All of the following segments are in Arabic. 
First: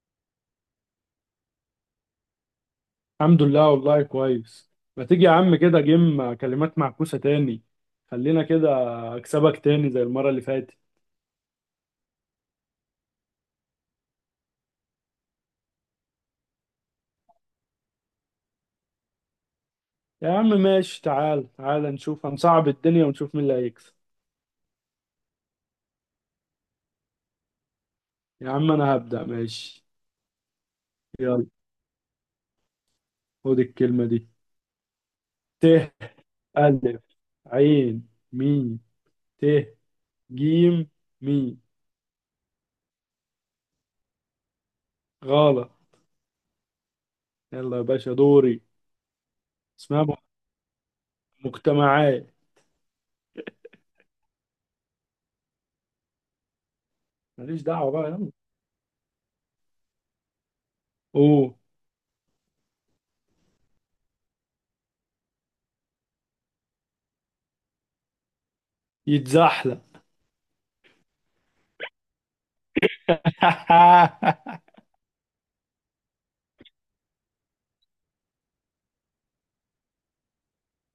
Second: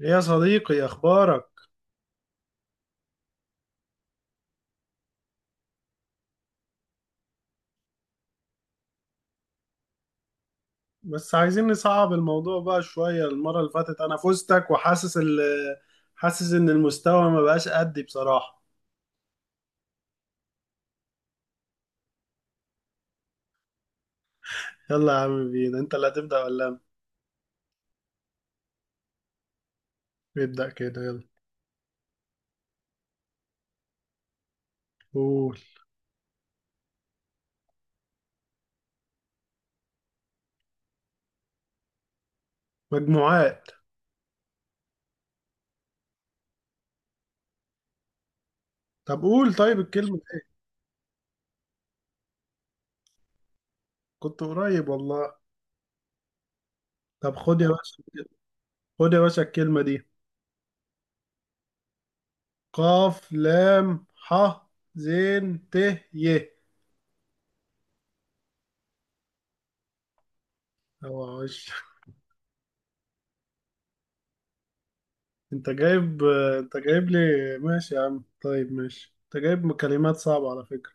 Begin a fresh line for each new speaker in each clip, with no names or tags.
يا صديقي، اخبارك؟
الحمد لله والله كويس. ما تيجي يا عم كده جيم كلمات معكوسة تاني؟ خلينا كده اكسبك تاني زي المرة اللي فاتت.
بس عايزين نصعب الموضوع بقى شوية. المرة اللي فاتت انا فزتك، وحاسس ال حاسس ان المستوى ما بقاش قدي بصراحة.
يا عم ماشي، تعال تعال نشوف، هنصعب الدنيا ونشوف مين اللي هيكسب.
يلا يا عم بينا، انت اللي هتبدأ ولا انا؟
يا عم انا هبدأ ماشي.
ابدأ كده، يلا.
يلا، خد الكلمة دي:
قول.
ت، ألف، عين، ميم، ت، جيم، ميم.
مجموعات.
غلط. يلا يا باشا دوري.
طب قول. طيب
اسمها
الكلمة دي.
مجتمعات.
كنت قريب والله. طب خد
ماليش
يا
دعوة
باشا.
بقى، يلا.
خد يا باشا الكلمة دي.
اوه
قاف، لام، ح، زين، ت، ي.
يتزحلق.
اوعى! انت جايب انت جايب لي. ماشي يا عم، طيب ماشي. انت جايب كلمات صعبة على فكرة.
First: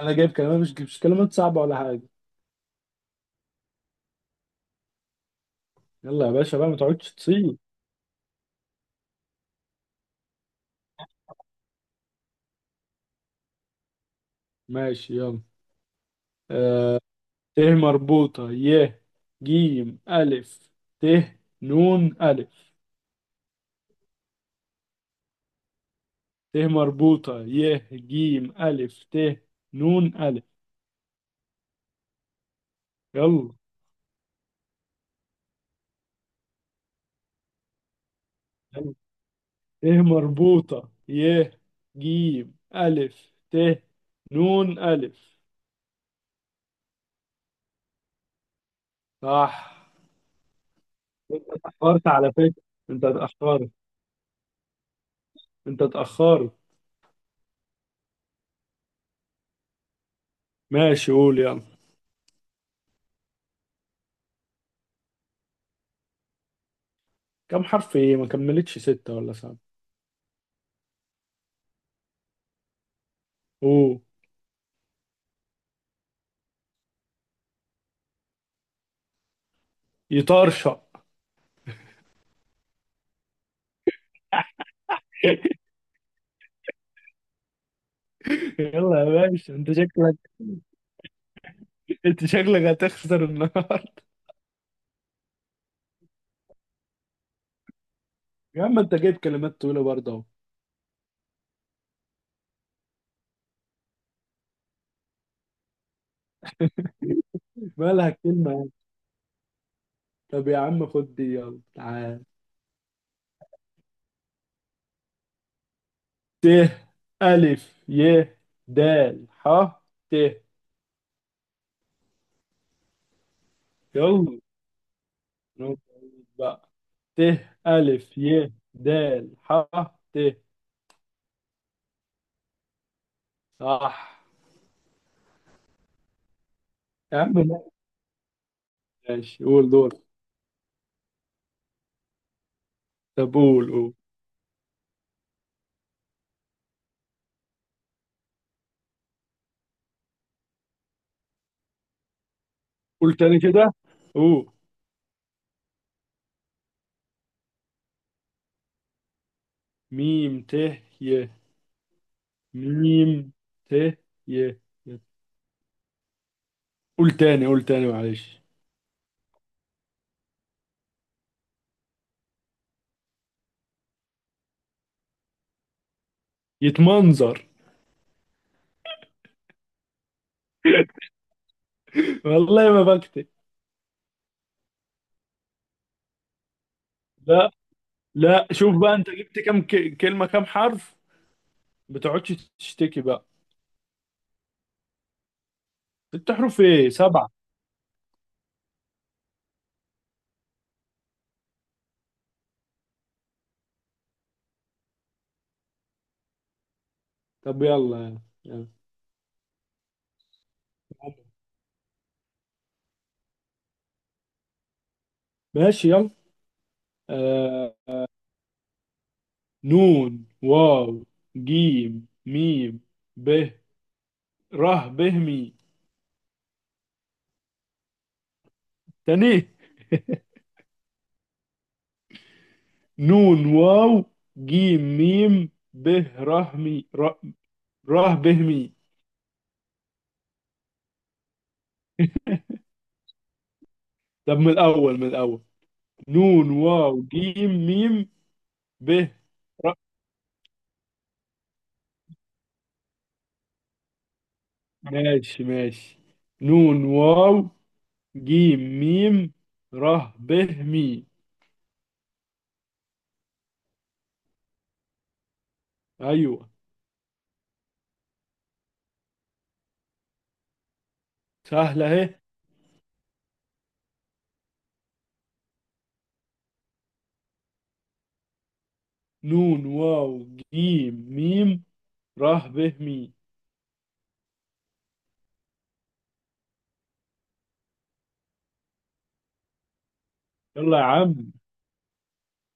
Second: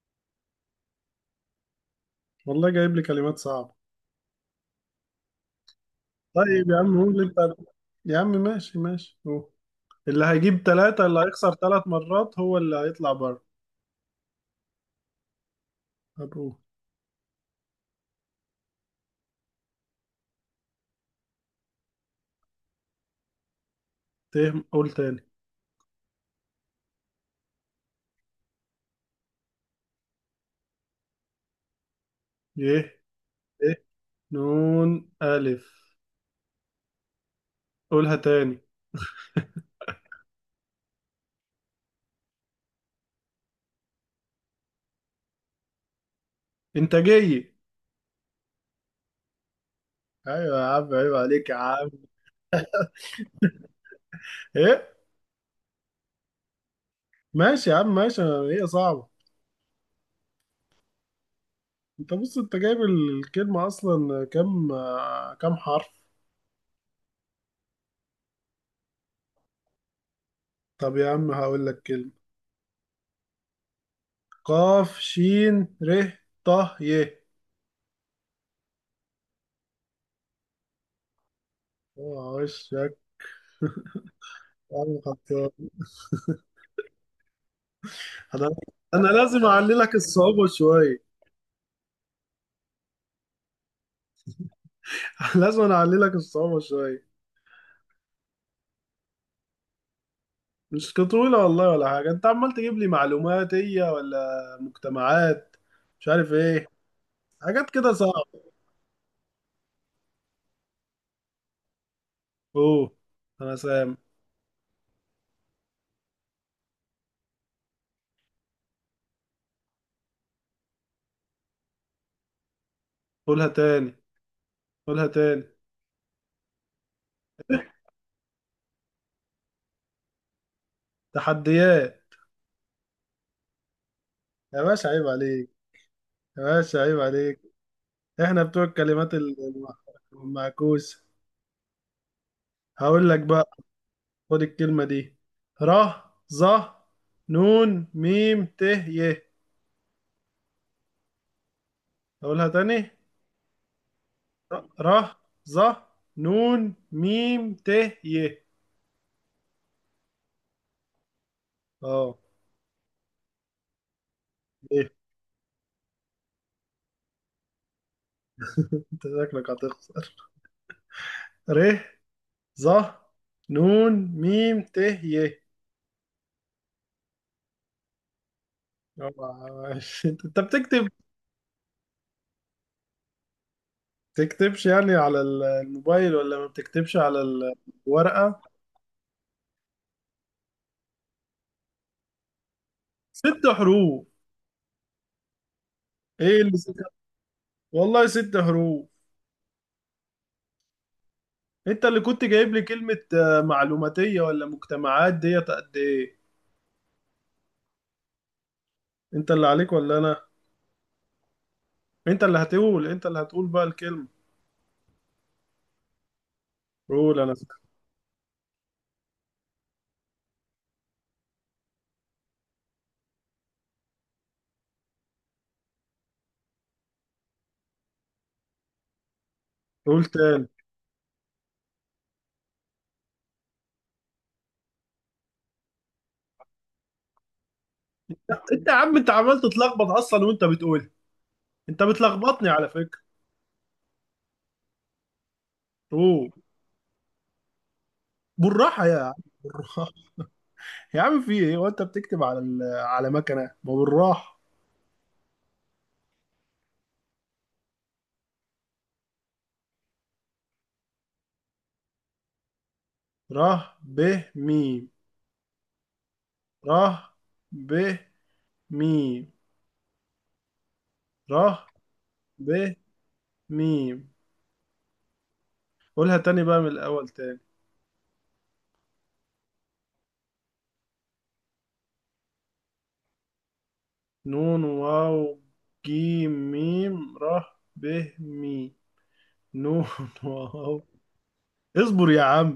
انا جايب كلمات، مش كلمات صعبه ولا حاجه.
والله جايب لي كلمات صعبة.
يلا يا باشا بقى
طيب
ما
يا عم
تقعدش
قول انت.
تصيح.
يا عم ماشي ماشي، قول. اللي هيجيب 3، اللي هيخسر 3 مرات هو اللي هيطلع بره.
ماشي يلا.
طب قول.
آه ت مربوطه، ي، جيم، الف، ت، نون، الف.
قول تاني.
ت مربوطه، ي، جيم، الف، ت، نون، الف.
يه
يلا.
ته، نون، ألف. قولها تاني.
يلا. ت مربوطه، ي، جيم، الف، ت، نون، الف.
انتاجية.
صح.
ايوه يا عم، عيب
انت
عليك يا عم.
اتاخرت على فكره، انت اتاخرت،
ايه؟
انت اتاخرت.
ماشي يا عم، ماشي. هي صعبة.
ماشي قول يلا.
انت بص، انت جايب الكلمة اصلا كام؟ كام حرف؟
كم حرف ايه؟ ما كملتش ستة ولا سبعة.
طب يا عم هقول لك كلمة.
اوه
قاف، شين، ر، ط، ي.
يطرشق.
اوعى وشك! يا عم خلصان. انا
يلا
انا
يا
لازم
باشا انت
اعللك
شكلك،
الصعوبة شوية.
انت شكلك هتخسر النهارده.
لازم أنا اعللك الصعوبة شوية.
يا عم انت جايب كلمات طويلة برضه اهو.
مش كطولة والله ولا حاجة. انت عمال تجيب لي معلومات هي، ولا مجتمعات، مش عارف ايه، حاجات كده
مالها
صعبة.
كلمة يعني؟ طب يا عم خد دي يلا تعال.
اوه. انا سام.
ت، ألف، ي، د، ح، ت.
قولها تاني.
يلا،
قولها تاني.
نقطة بقى. ت، ألف، ي، د، ح، ت.
تحديات.
صح.
يا باشا عيب عليك! يا باشا عيب
يا عم
عليك!
لا.
احنا بتوع الكلمات
ماشي قول دور.
المعكوسة. هقول لك
طب
بقى.
قول قول.
خد الكلمة دي. ر، ظ، نون، ميم، ت، ي. اقولها تاني.
قول تاني كده، قول.
ر، ظ، نون، ميم، ت، ي.
ميم، ت، ي.
اه،
ميم، ت، ي. ي-
ايه.
قول تاني، قول تاني معلش.
انت شكلك هتخسر. ر، ظ، نون، ميم، ت، ي.
يتمنظر.
آه، أنت بتكتب.
والله ما بكتب.
تكتبش يعني على الموبايل، ولا ما بتكتبش على
لا.
الورقة؟
لا شوف بقى انت جبت كام كلمة، كام حرف؟ ما تقعدش تشتكي بقى.
ست حروف.
ست
ايه اللي
حروف
ست؟
ايه؟ سبعة.
والله ست حروف. انت اللي كنت جايب لي كلمة معلوماتية، ولا مجتمعات، ديت قد ايه.
طب يلا. يلا.
انت اللي عليك ولا انا؟ انت اللي هتقول بقى الكلمة.
ماشي يلا.
قول انا فاكر.
آه نون، واو، جيم، ميم، ب، ره، به، مي. تاني.
قول تاني.
نون، واو، جيم، ميم، ب، ره، مي، ره، به، مي.
انت يا عم، انت عمال تتلخبط اصلا وانت بتقول. انت بتلخبطني على فكرة.
طب من الأول، من الأول.
قول.
نون، واو، جيم، ميم،
بالراحة
ب،
يا عم،
ر.
بالراحة. يا عم في ايه، وانت بتكتب على على مكنة، ما بالراحة.
ماشي ماشي. نون، واو، جيم، ميم، ر، ب، مي.
ره، ب، ميم.
أيوه.
ره، ب، ميم. ره،
سهلة أهي.
ب، ميم. قولها تاني بقى من الاول تاني.
نون، واو، جيم، ميم، ر، ب، مي.
نون، واو، جيم، ميم، ره، ب، مي. نون، واو.
يلا يا عم.
اصبر يا عم.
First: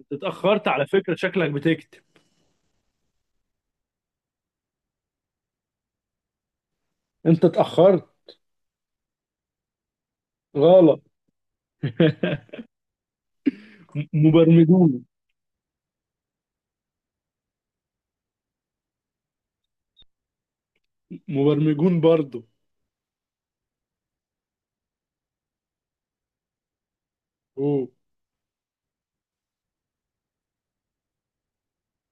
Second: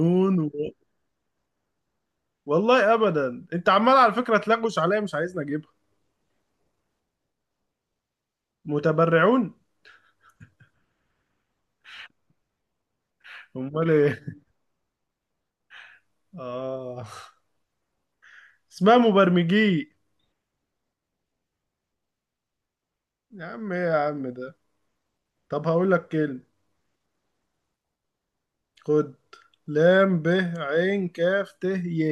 أنت اتأخرت
واو.
على فكرة، شكلك بتكتب.
والله ابدا، انت عمال على فكره تلغوش عليا، مش عايزني اجيبها.
أنت اتأخرت.
متبرعون.
غلط.
امال ايه؟
مبرمجون.
اه. اسمها مبرمجي.
مبرمجون برضو.
يا عم ايه يا عم ده؟ طب هقول لك كلمه.
أوه
خد. لام، ب، عين، كاف، ت، ي.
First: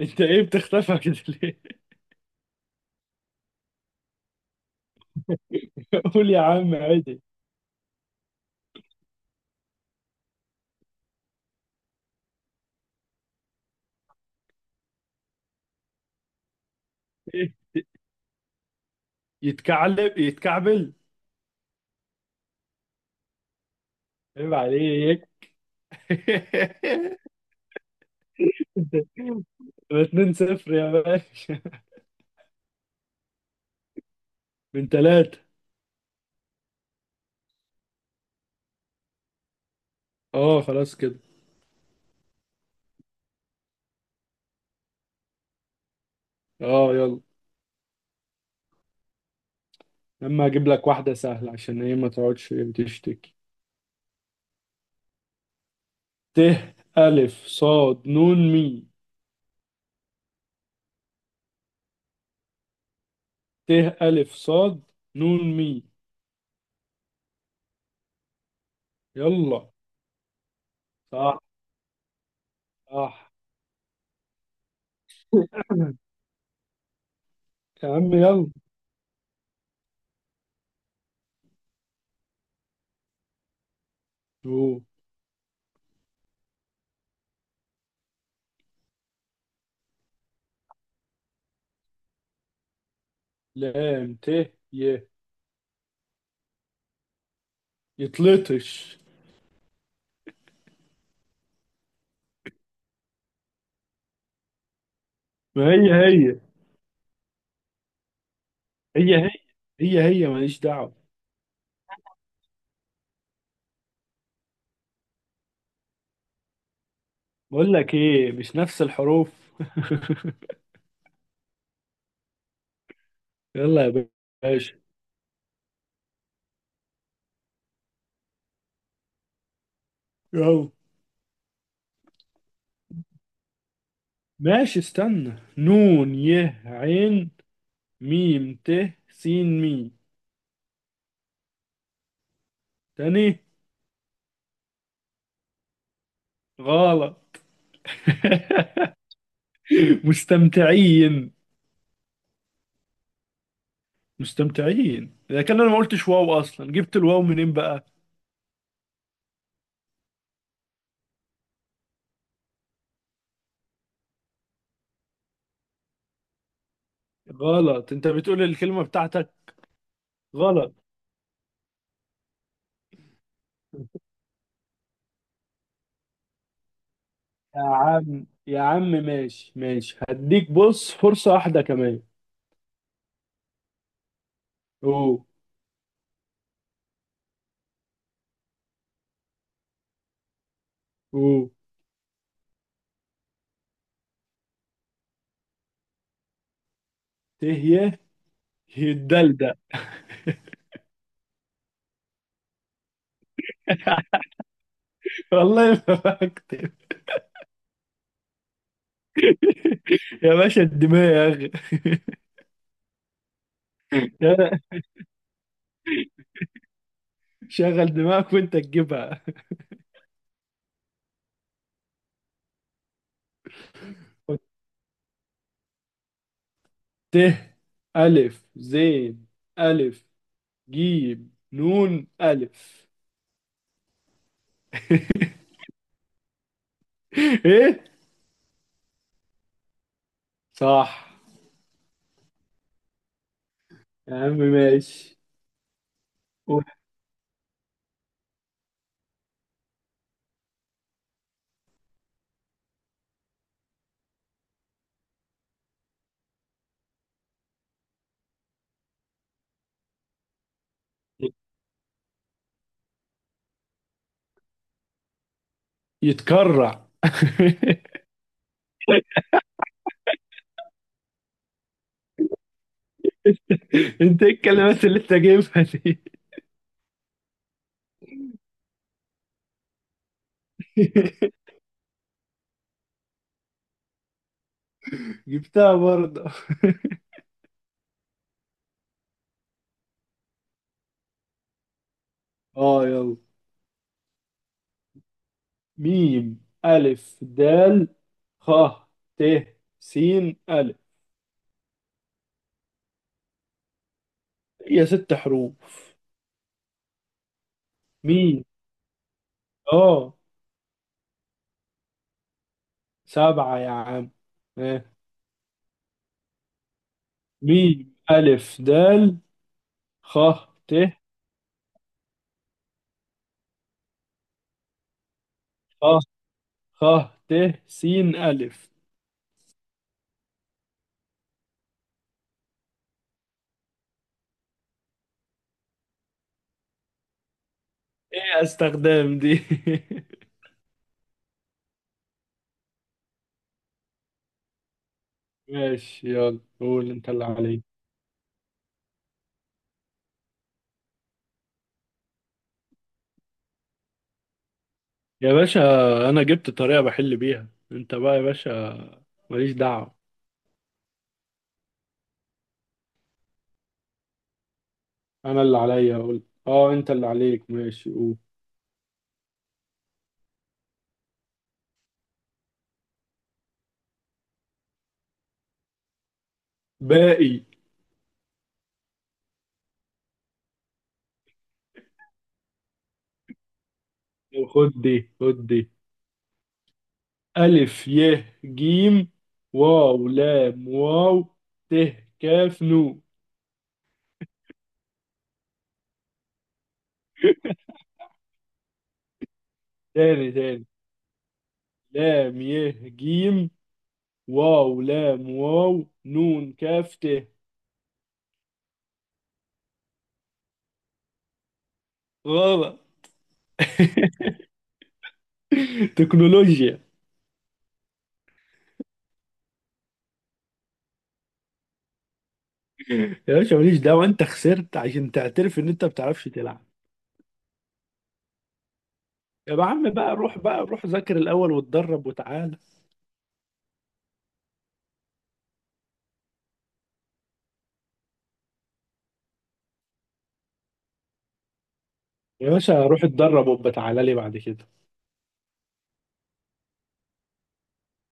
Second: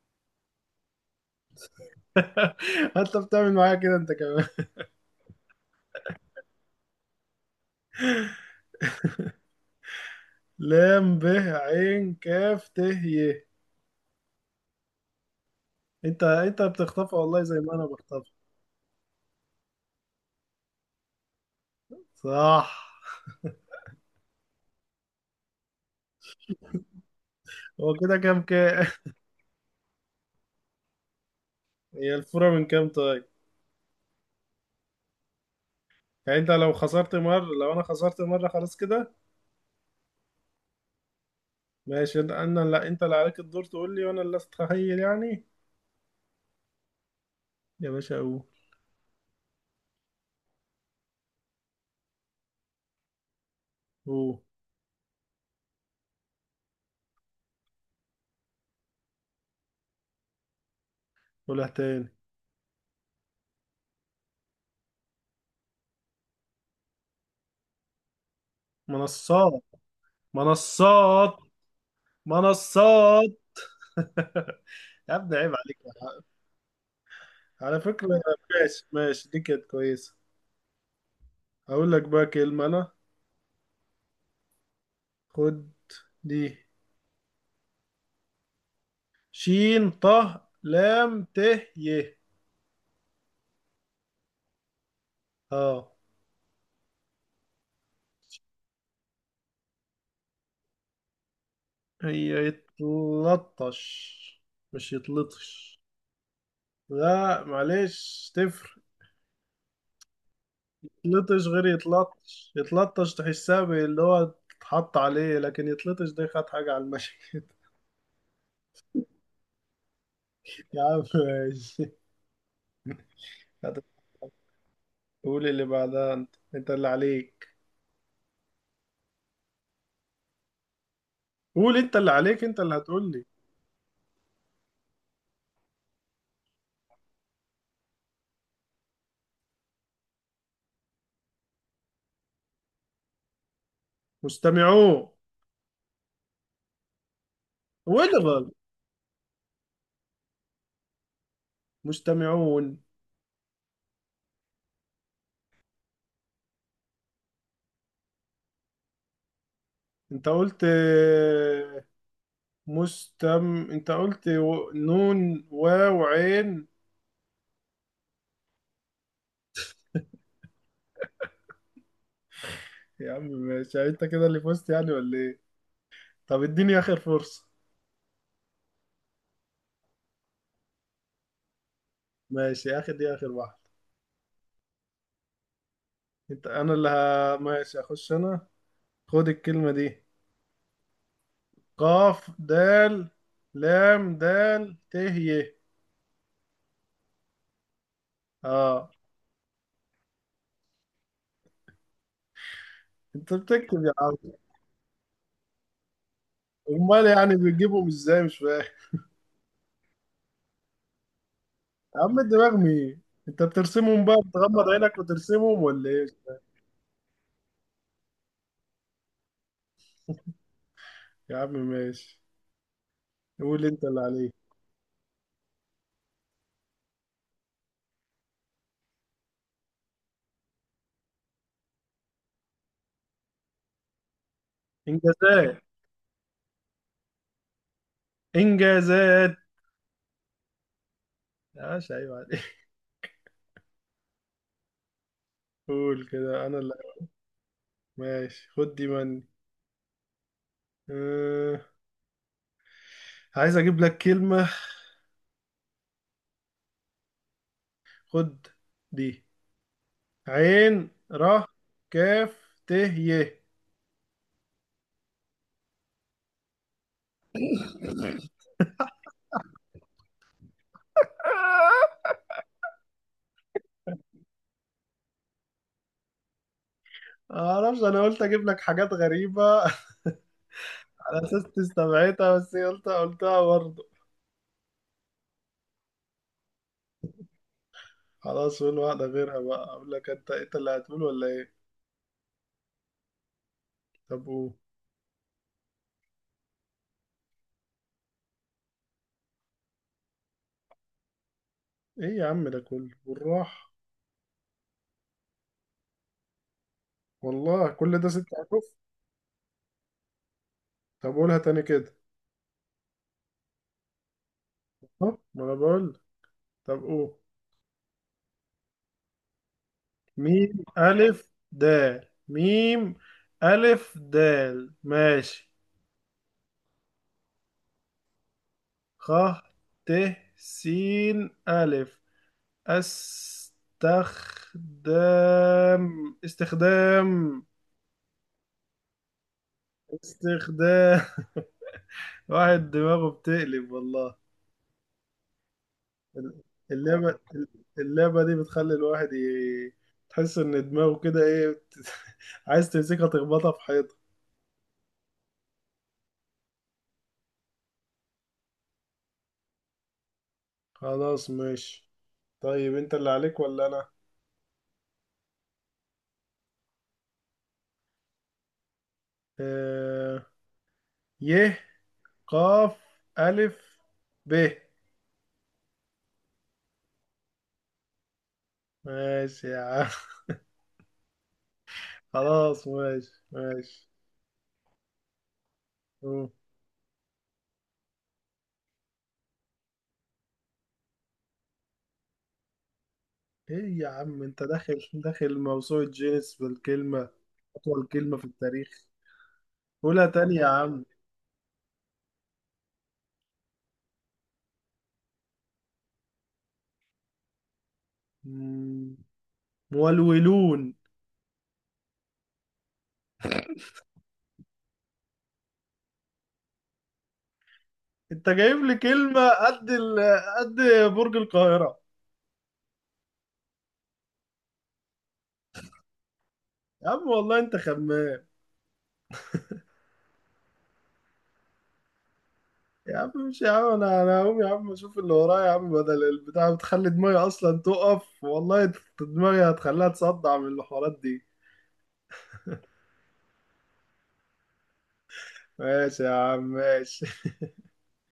أنت إيه بتختفى كده ليه؟
انت بتعمل معايا كده انت كمان.
قول يا عم عادي.
لام، ب، عين، كاف، ت، ي. انت بتخطفها والله
إيه؟
زي ما انا بخطفها.
يتكعلب، يتكعبل.
صح.
عيب عليك.
هو كده كام كام؟
يبقى 2 0 يا باشا.
هي الفورة من كام طيب؟
من ثلاثة.
يعني انت لو خسرت مرة، لو انا خسرت مرة، خلاص كده.
اه خلاص كده.
ماشي. لا، انت اللي عليك الدور تقول لي، وانا اللي استخيل يعني.
اه يلا.
يا باشا قول.
لما اجيب لك واحدة سهلة عشان ايه ما تقعدش تشتكي.
قول.
ت، ألف، صاد، نون، مي.
قولها تاني.
ت، ألف، صاد، نون، مي.
منصات.
يلا.
منصات.
صح. صح.
منصات. يا ابني عيب عليك يا حق. على
يا
فكرة.
عم يلا.
ماشي ماشي، دي كانت كويسة. هقول لك بقى كلمة انا.
شو.
خد دي. شين، ط، لام، ت، ي.
لام، ت، ي.
اه.
يطلطش.
هي يتلطش، مش
ما
يتلطش.
هي هي،
لا معلش، تفرق.
هي هي، هي هي، ماليش دعوة.
يتلطش غير يتلطش. يتلطش تحسها اللي هو تتحط عليه، لكن يتلطش ده خد حاجة على المشي.
بقول لك ايه، مش نفس الحروف.
يا عم ماشي.
يلا يا باشا.
قول اللي بعدها، انت اللي عليك.
يلا.
قول انت اللي عليك. انت اللي هتقول لي.
ماشي استنى، نون، ي، عين، ميم، ت، سين، مي. تاني.
مستمعون.
غلط.
وين غلط؟
مستمتعين.
مستمعون.
مستمتعين. اذا كان انا ما قلتش واو اصلا، جبت الواو منين بقى؟
انت قلت. انت قلت نون، واو، عين.
غلط، انت بتقول الكلمة بتاعتك. غلط.
يا عم ماشي، يعني انت كده اللي فزت يعني، ولا ايه؟ طب اديني اخر فرصة.
يا عم يا عم ماشي ماشي، هديك بص فرصة واحدة كمان.
ماشي، اخر دي اخر واحدة.
او
انا اللي ماشي، اخش انا. خد الكلمة دي.
او
قاف، دال، لام، دال، ت، ي.
ت،
اه.
ي. الدلدل.
انت بتكتب يا عم.
والله ما فاكر.
امال يعني بتجيبهم ازاي؟ مش فاهم.
يا باشا الدماغ اخي.
يا عم الدماغ مين؟ انت بترسمهم بقى، بتغمض عينك وترسمهم، ولا ايه؟
شغل دماغك وانت تجيبها.
يا عم ماشي. قول انت اللي عليك.
ت، ألف، زين، ألف، جيم، نون، ألف.
انجازات.
إيه.
انجازات.
صح.
ماشي، ايوه عليك.
يا عم ماشي.
قول كده انا
قول.
اللي. ماشي، خد دي مني. أه... عايز اجيب لك كلمة. خد دي. عين، ر، كاف، ت، ي.
يتكرع.
آه،
انت ايه الكلمات اللي انت جايبها دي؟
معرفش، انا قلت اجيب لك حاجات غريبة. على اساس تستبعدها، بس هي قلتها برضه.
جبتها برضه.
خلاص قول واحدة غيرها بقى. اقول لك انت اللي هتقول ولا ايه؟
اه يلا.
طب قول.
ميم، ألف، دال، خ، ت، س، ألف.
ايه يا عم ده كله بالراحة.
هي ست حروف.
والله كل ده ست
ميم.
حروف.
اه.
طب قولها تاني كده.
سبعة يا عم. آه.
أهو، ما انا بقول. طب قول.
ميم، ألف، دال، خ،
ميم،
ت،
ألف، دال. ميم، ألف، دال، ماشي.
خ، خ، ت، س، ألف.
خ، ت، س، ألف. استخدام. استخدام.
ايه استخدام دي؟
استخدام. واحد دماغه بتقلب والله.
ماشي يلا قول انت
اللعبة
اللي عليك.
اللعبة دي بتخلي الواحد تحس إن دماغه كده إيه عايز تمسكها تخبطها في حيطة.
يا باشا انا جبت طريقة بحل بيها، انت بقى يا باشا ماليش دعوة.
خلاص ماشي. طيب أنت اللي عليك ولا أنا؟
انا اللي عليا اقول؟ اه انت اللي عليك، ماشي قول.
آه... ي، قاف، ألف، ب.
باقي.
ماشي يا عم. خلاص ماشي ماشي.
خد دي، خد دي.
أوه.
ألف، ي، جيم، واو، لام، واو، ت، كاف، نو.
ايه يا عم، انت داخل داخل موسوعة جينيس بالكلمة. أطول كلمة في التاريخ. قولها
تاني،
تاني يا
تاني.
عم.
لام، ي، جيم، واو، لام، واو، نون، كاف، ت.
مم، مولولون.
غلط. تكنولوجيا.
انت جايب لي كلمة قد قد برج القاهرة.
يا باشا ماليش دعوة، انت خسرت عشان تعترف ان انت ما بتعرفش تلعب.
يا عم والله انت خمام.
يا عم بقى روح، بقى روح ذاكر الأول واتدرب وتعالى.
يا عم، مش يا عم، انا هقوم يا عم، اشوف اللي ورايا يا عم، بدل البتاع بتخلي دماغي اصلا تقف والله. دماغي هتخليها تصدع من الحوارات دي.
يا باشا روح اتدرب وبتعالى لي بعد كده.
ماشي يا عم ماشي.